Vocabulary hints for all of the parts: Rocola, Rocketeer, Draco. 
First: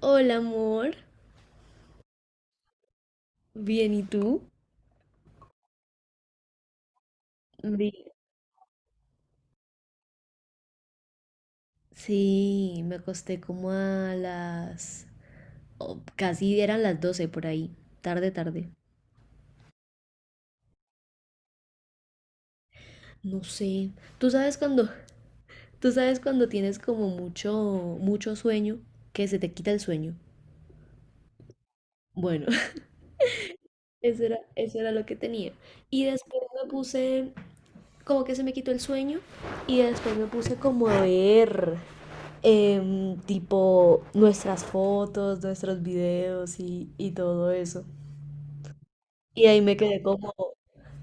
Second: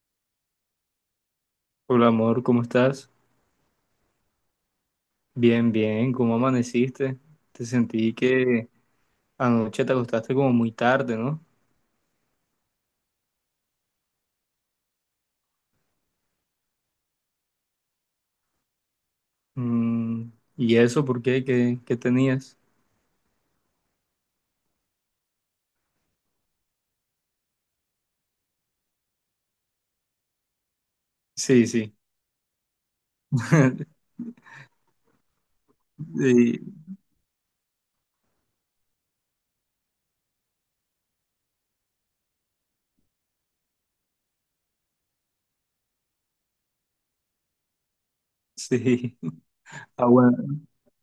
Hola, amor. Hola amor, ¿cómo estás? Bien, ¿y tú? Bien, bien, ¿cómo amaneciste? Te Bien. sentí que anoche te acostaste como muy tarde, ¿no? Sí, me acosté como a las... o casi eran las 12 por ahí. Tarde, tarde. Mm, ¿Y eso por qué? ¿Qué tenías? No sé. Tú sabes cuando... Tú sabes cuando tienes como mucho sueño, que se te quita el sueño. Sí, sí, Bueno, eso era lo que tenía. Y después sí, me puse... Como que se me quitó el sueño. Y después me puse como a ver. Tipo nuestras fotos, nuestros videos y todo eso. sí. Y Ah, bueno.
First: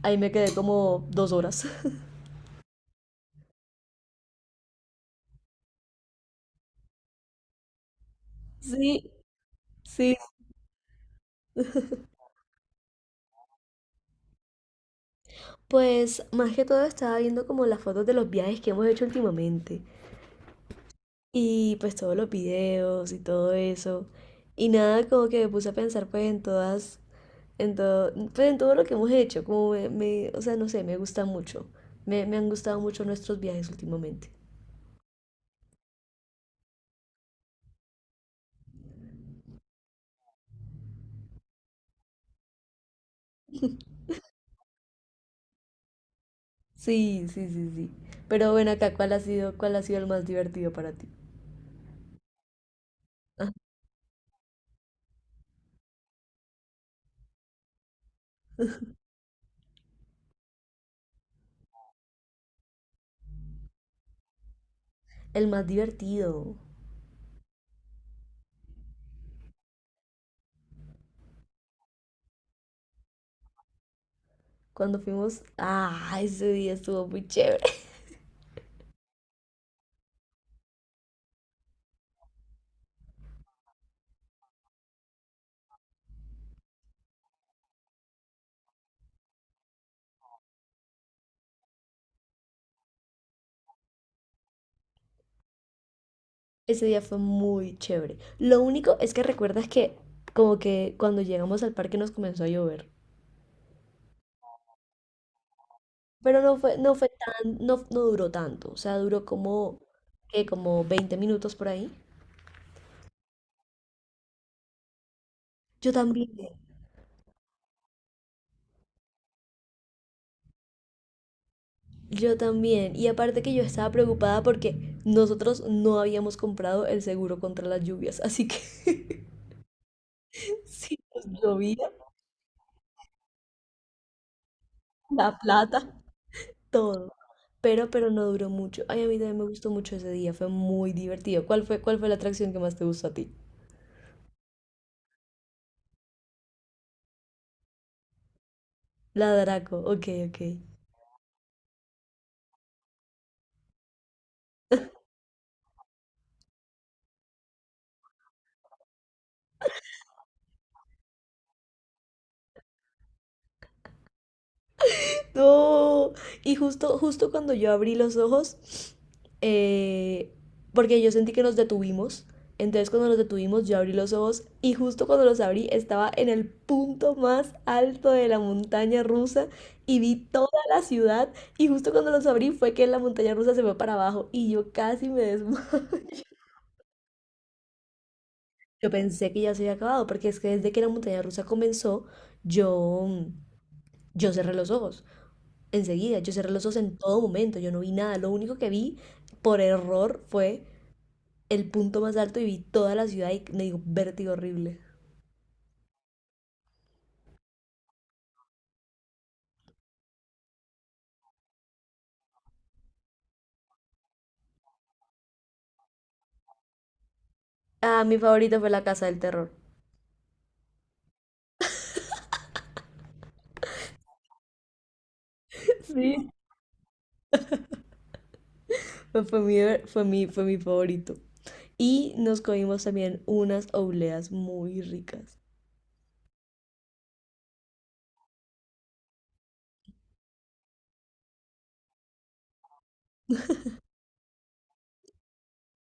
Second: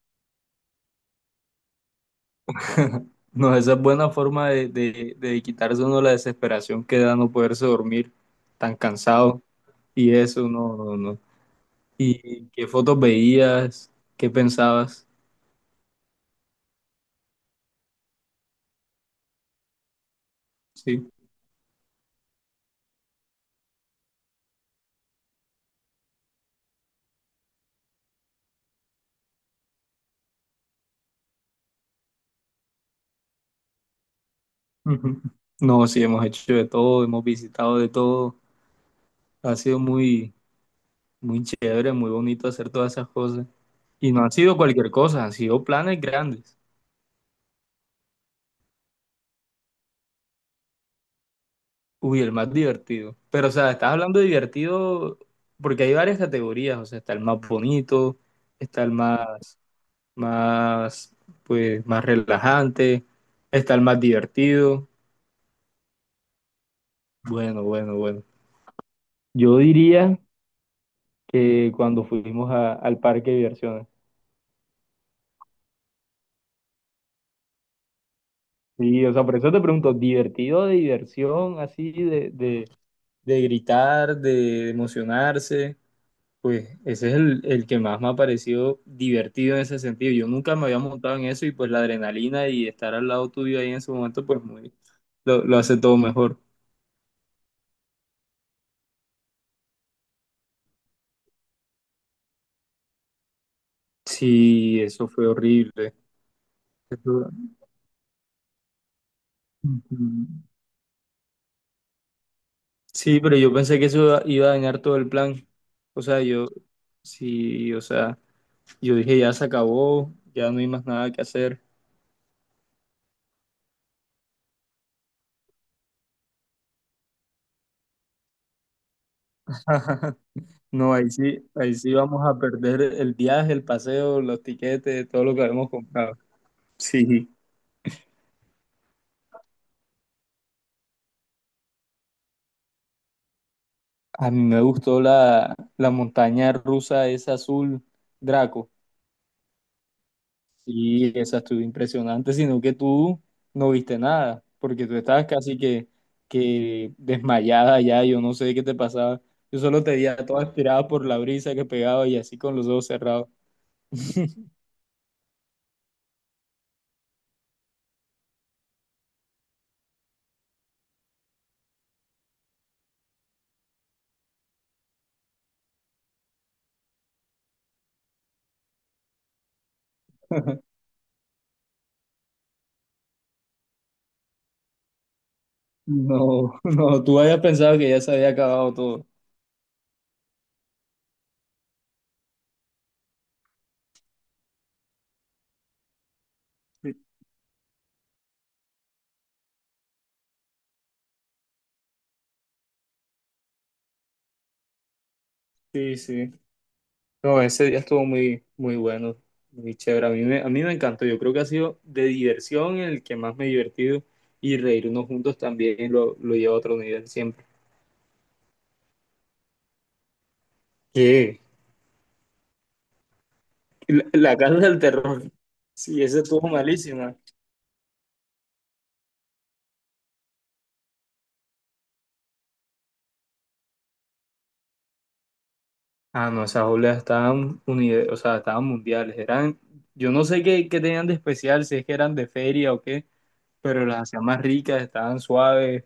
ahí me quedé como 2 horas. No, esa es buena forma de quitarse uno la desesperación que da no poderse dormir tan Sí, cansado y sí. eso, no, no, no. ¿Y qué fotos veías? ¿Qué pensabas? Pues más que todo estaba viendo como las fotos de los viajes que hemos hecho últimamente. Sí. Y pues todos los videos y todo eso. Y nada, como que me puse a pensar en todo, pues en todo lo que hemos hecho. Como o sea, no sé, me gusta mucho. Me han gustado mucho nuestros viajes últimamente. Ujú. No, sí, hemos hecho de todo, hemos visitado de todo. Ha sido muy, muy chévere, muy bonito hacer todas esas cosas. Y no han sido cualquier cosa, han sido planes grandes. Sí, sí, sí, sí. Pero bueno, acá, ¿cuál ha sido el más divertido para ti? Uy, el más divertido. Pero, Ah, o sea, estás hablando de divertido porque hay varias categorías. O sea, está el más bonito, está el más, más, pues, más relajante, está el más divertido. el más divertido. Bueno, bueno, bueno. Yo diría que cuando fuimos al parque de diversiones. Cuando fuimos, ah, ese día estuvo muy chévere. Sí, o sea, por eso te pregunto, ¿divertido de diversión así de gritar, de emocionarse, pues ese es el que más me ha parecido divertido en ese sentido. Yo nunca me había montado en eso y pues la adrenalina y estar al lado tuyo ahí en ese momento, pues muy, lo hace todo mejor. Ese día fue muy chévere. Lo único es que recuerdas que como que cuando llegamos al parque nos comenzó a llover. Sí, eso fue horrible. Pero no fue Eso- tan, no, no duró tanto. O sea, duró como, Ujú. ¿qué? Como 20 minutos por ahí. Sí, pero yo pensé que eso iba a dañar todo el plan. Yo O sea, también. yo, sí, o sea, yo dije ya se acabó, ya no hay más nada que hacer. Yo también. Y aparte que yo estaba preocupada porque nosotros no habíamos comprado el seguro contra las lluvias. Así que No, si nos ahí llovía, sí vamos a perder el viaje, el paseo, los tiquetes, todo lo la que habíamos plata, comprado. todo. Sí. Pero no duró mucho. Ay, a mí también me gustó mucho ese día. Fue muy divertido. ¿Cuál fue la atracción que más te gustó a ti? A mí me gustó la montaña rusa, esa azul, Draco. La Draco. Ok, ok. Sí, esa estuvo impresionante, sino que tú no viste nada, porque tú estabas casi que desmayada ya, yo no sé qué te pasaba. Yo solo te veía toda estirada por la brisa que pegaba y así con los ojos cerrados. No. Y justo cuando yo abrí los ojos, eh, porque yo sentí que nos detuvimos. Entonces cuando nos detuvimos, yo abrí los ojos y justo cuando los abrí estaba en el punto más alto de la montaña rusa y vi toda la ciudad y justo cuando los abrí fue que la montaña rusa se fue para abajo y yo casi me desmayé. No, no, tú habías pensado que ya se había acabado Yo todo. pensé que ya se había acabado porque es que desde que la montaña rusa comenzó, yo, yo cerré los ojos. Enseguida, yo cerré los ojos en todo momento, yo no vi nada, lo único que vi por error fue el punto más alto y vi toda la ciudad y me dio vértigo horrible. Sí, sí. No, ese día estuvo muy, muy bueno, muy chévere. A mí me encantó. Yo creo que ha sido de diversión el que más me he divertido y reírnos juntos también lo lleva a otro nivel siempre. Ah, mi favorito fue la casa del terror. ¿Qué? La casa del terror. Sí, esa Sí. estuvo malísima. Fue mi favorito. Y nos comimos también unas obleas muy ricas. Ah, no, esas obras estaban, o sea, estaban mundiales. Eran, yo no sé qué tenían de especial, si es que eran de feria o qué, pero las hacían más ricas, estaban suaves,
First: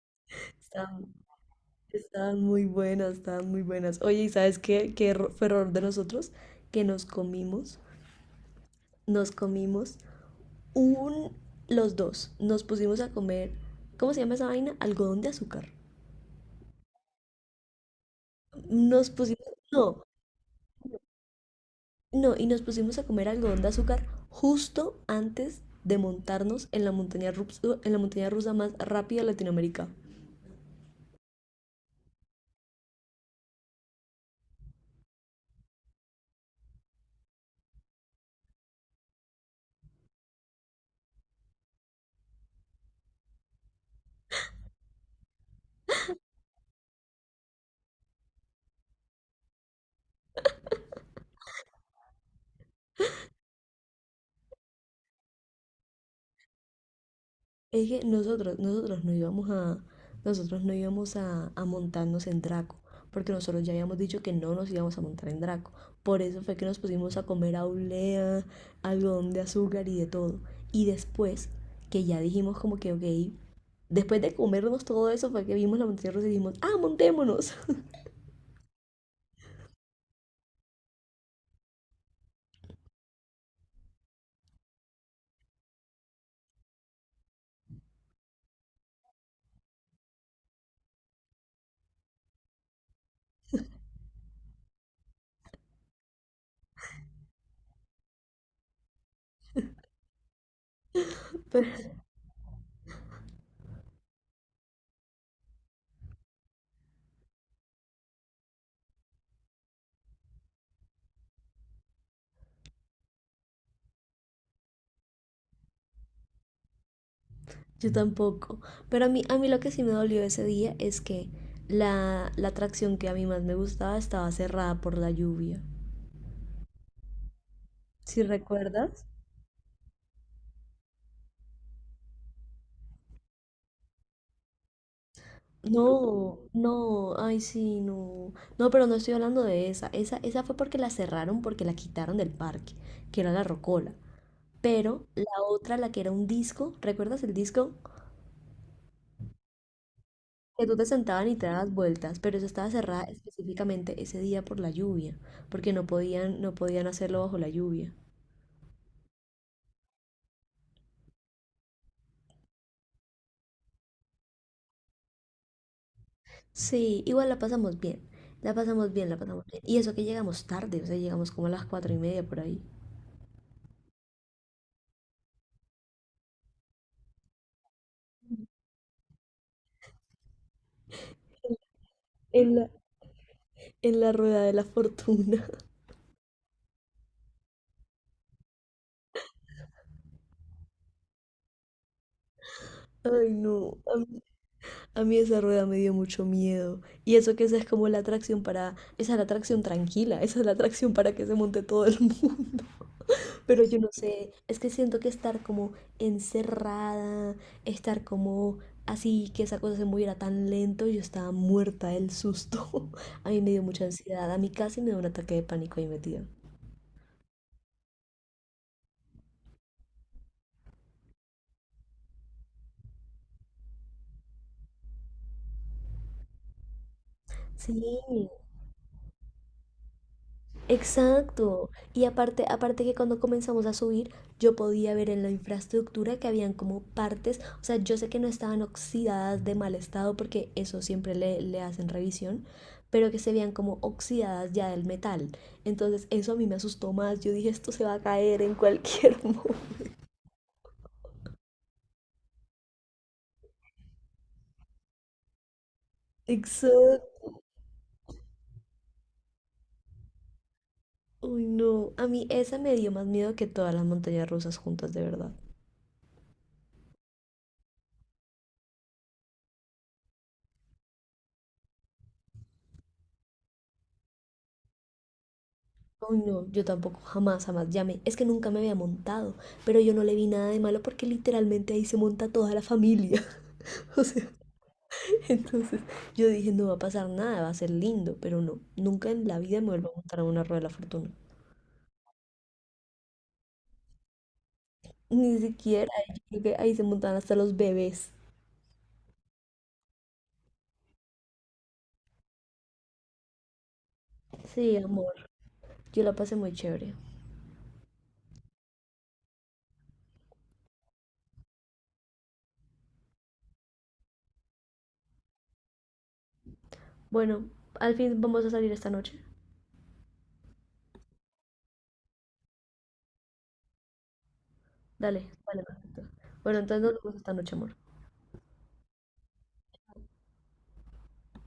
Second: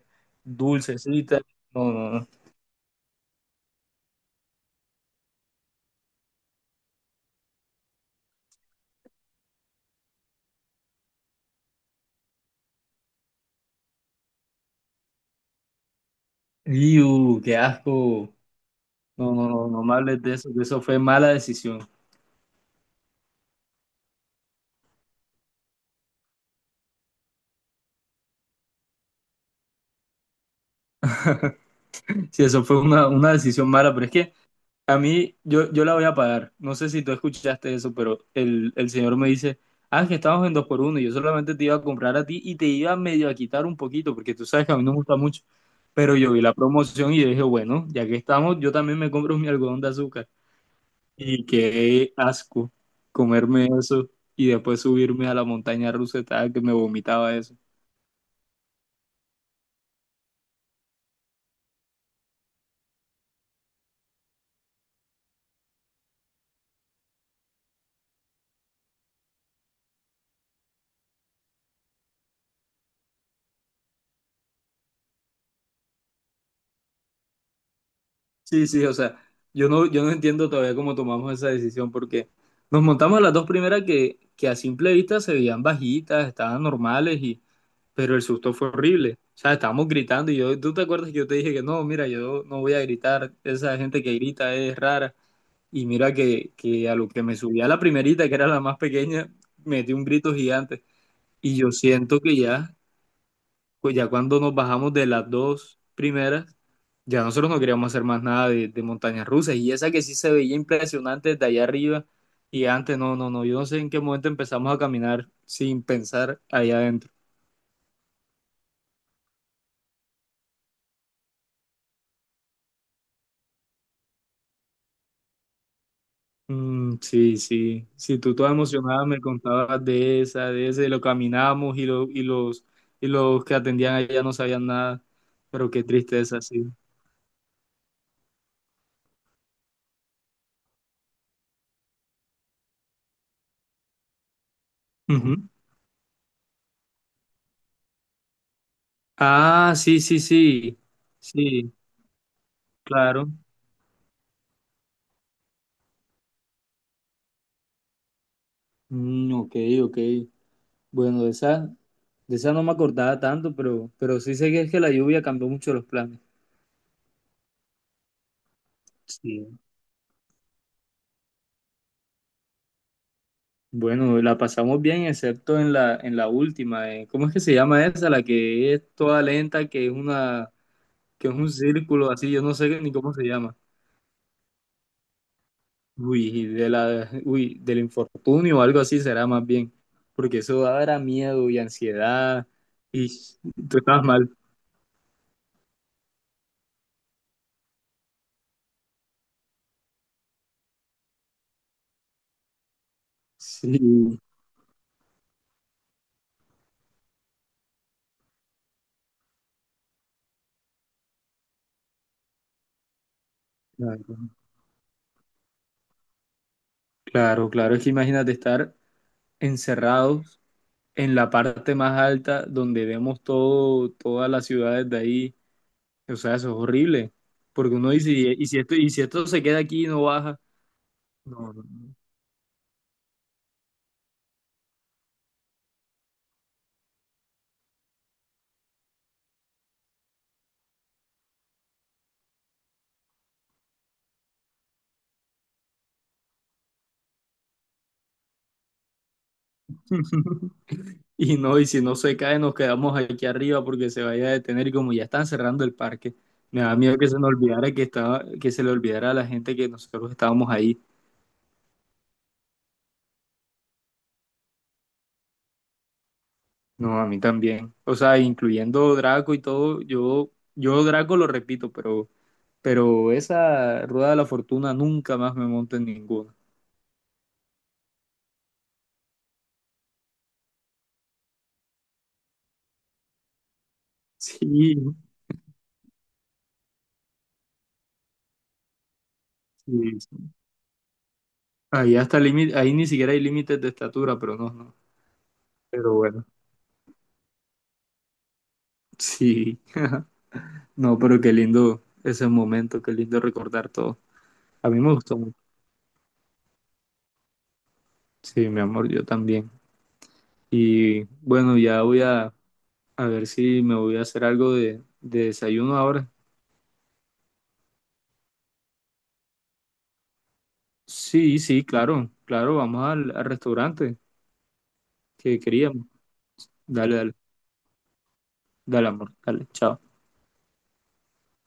Estaban, dulcecitas. No, no, no. estaban muy buenas, estaban muy buenas. Oye, ¿y sabes qué? ¿Fue error de nosotros? Que nos comimos, nos comimos un, los dos nos pusimos a comer, ¿cómo se llama esa vaina? Algodón de azúcar. ¡Iu, qué asco! Nos No, no, pusimos, no, no me no, hables de eso, que eso fue mala decisión. no, y nos pusimos a comer algodón de azúcar justo antes de montarnos en la montaña rusa, en la montaña rusa más rápida de Latinoamérica. Sí, eso fue una decisión mala, pero es que a mí, yo la voy a pagar. No sé si tú escuchaste eso, pero el señor me dice, ah, que estamos en dos por uno, y yo solamente te iba a comprar a ti y te iba medio a quitar un poquito, porque tú sabes que a mí no me gusta mucho. Pero yo vi la promoción y yo dije, bueno, ya que estamos, yo también me compro mi algodón de azúcar. Y qué asco comerme eso y después subirme a la montaña rusa, estaba que me vomitaba eso. Es que nosotros no íbamos a, nosotros no íbamos a montarnos en Draco, porque nosotros ya habíamos dicho que no nos íbamos a montar en Draco. Por eso fue que nos pusimos a comer aulea, algodón de azúcar y de todo. Y después, que ya dijimos como que, ok, después de comernos todo eso fue que vimos la montaña rusa y dijimos, ah, montémonos. Sí, sí, o sea, yo no, yo no entiendo todavía cómo tomamos esa decisión porque nos montamos a las dos primeras que a simple vista se veían bajitas, estaban normales y, pero el susto fue horrible. O sea, estábamos gritando y yo, ¿tú te acuerdas que yo te dije que no, mira, yo no voy a gritar, esa gente que grita es rara? Y mira que a lo que me subía la primerita, que era la más pequeña, metí un grito gigante. Y yo Pero siento que ya, pues ya cuando nos bajamos de las dos primeras, ya nosotros no queríamos hacer más nada de montañas rusas y esa que sí se veía impresionante desde allá arriba y antes no, no, no, yo no sé en qué momento empezamos a caminar sin pensar allá adentro. yo tampoco. Pero a mí lo que sí me dolió ese día es que la atracción que a mí más me gustaba estaba cerrada por la lluvia. Mm, sí, sí, sí, ¿Si tú toda recuerdas? emocionada me contabas de esa, de ese, lo caminamos y y los que atendían allá no sabían nada, pero qué No, tristeza, sí. no, ay sí, no. No, pero no estoy hablando de esa. Esa fue porque la cerraron, porque la quitaron del parque, que era la Rocola. Pero la Ujú. otra, la que era un disco, ¿recuerdas el disco? Ah, sí, sí, Que tú sí, te sentaban y te dabas sí, vueltas, pero esa estaba cerrada claro. específicamente ese día por la lluvia, porque no podían, no podían hacerlo bajo la lluvia. Mm, ok, ok. Bueno, de esa no me acordaba tanto, pero sí sé que es que la lluvia cambió mucho los planes. Sí, igual la pasamos bien, la pasamos bien, la pasamos Sí. bien. Y eso que llegamos tarde, o sea, llegamos como a las 4 y media por ahí. Bueno, la pasamos bien, excepto en la última. ¿Cómo es que se llama esa? La que es toda lenta, que es una, que es un círculo así, yo no En sé ni cómo se llama. en la rueda de la fortuna. Uy, de la, uy, del infortunio o algo así será más bien. Porque eso dará miedo y ansiedad. Y Ay, no. tú estabas mal. A mí esa rueda me dio mucho miedo. Y eso que esa es como la atracción para... Esa es la atracción tranquila, esa es la atracción para que se monte todo el mundo. Pero yo no Sí, sé, es que siento que estar como encerrada, estar como así, que esa cosa se moviera tan lento, yo estaba muerta del susto. A mí me dio mucha claro, ansiedad, a mí casi me dio un ataque de pánico ahí metida. claro, claro. Es que imagínate estar encerrado en la parte más alta donde vemos todo, todas las ciudades de ahí. O sea, eso es horrible. Porque uno Sí, dice, y si esto se queda aquí y no baja, no, no, exacto. no. Y aparte, aparte que cuando comenzamos a subir, yo podía ver en la infraestructura que habían como partes, o sea, yo sé que no estaban oxidadas de mal estado porque eso siempre le hacen revisión, pero que se veían como oxidadas ya del metal. Entonces eso a mí me asustó más. Yo dije, esto se va a caer en cualquier momento. Y no, y si no se cae, nos quedamos aquí arriba porque se vaya a detener. Y como ya están cerrando el parque, me da miedo que se Exacto. nos olvidara que estaba, que se le olvidara a la gente que nosotros estábamos ahí. Uy, no. A mí esa me dio más miedo que todas las montañas rusas juntas, de verdad. No, a mí también. O sea, incluyendo Draco y todo, yo Draco lo repito, pero esa rueda de la fortuna nunca más me monto en Oh, ninguna. no, yo tampoco, jamás, jamás llamé. Es que nunca me había montado, pero yo no le vi nada de malo porque literalmente ahí se monta toda la familia. O sea, Sí, entonces yo dije, no va a pasar nada, va a ser lindo, pero no, nunca en la vida me sí, vuelvo a sí. montar a una rueda de la fortuna. Ahí hasta límite, ahí ni siquiera hay límites de estatura, pero no, no. Ni siquiera, Pero yo bueno, creo que ahí se montan hasta los bebés. sí. No, pero qué lindo ese momento, qué lindo recordar todo. A Sí, mí me amor, gustó mucho. yo la pasé muy chévere. Sí, mi amor, yo también. Y bueno, ya voy a ver si me voy a hacer algo de desayuno ahora. Bueno, al fin vamos a salir esta noche. Sí, sí, claro, claro, vamos al, al restaurante Dale, que vale, queríamos. perfecto. Bueno, entonces Dale, nos dale, vemos esta noche, amor. dale, amor, dale, chao.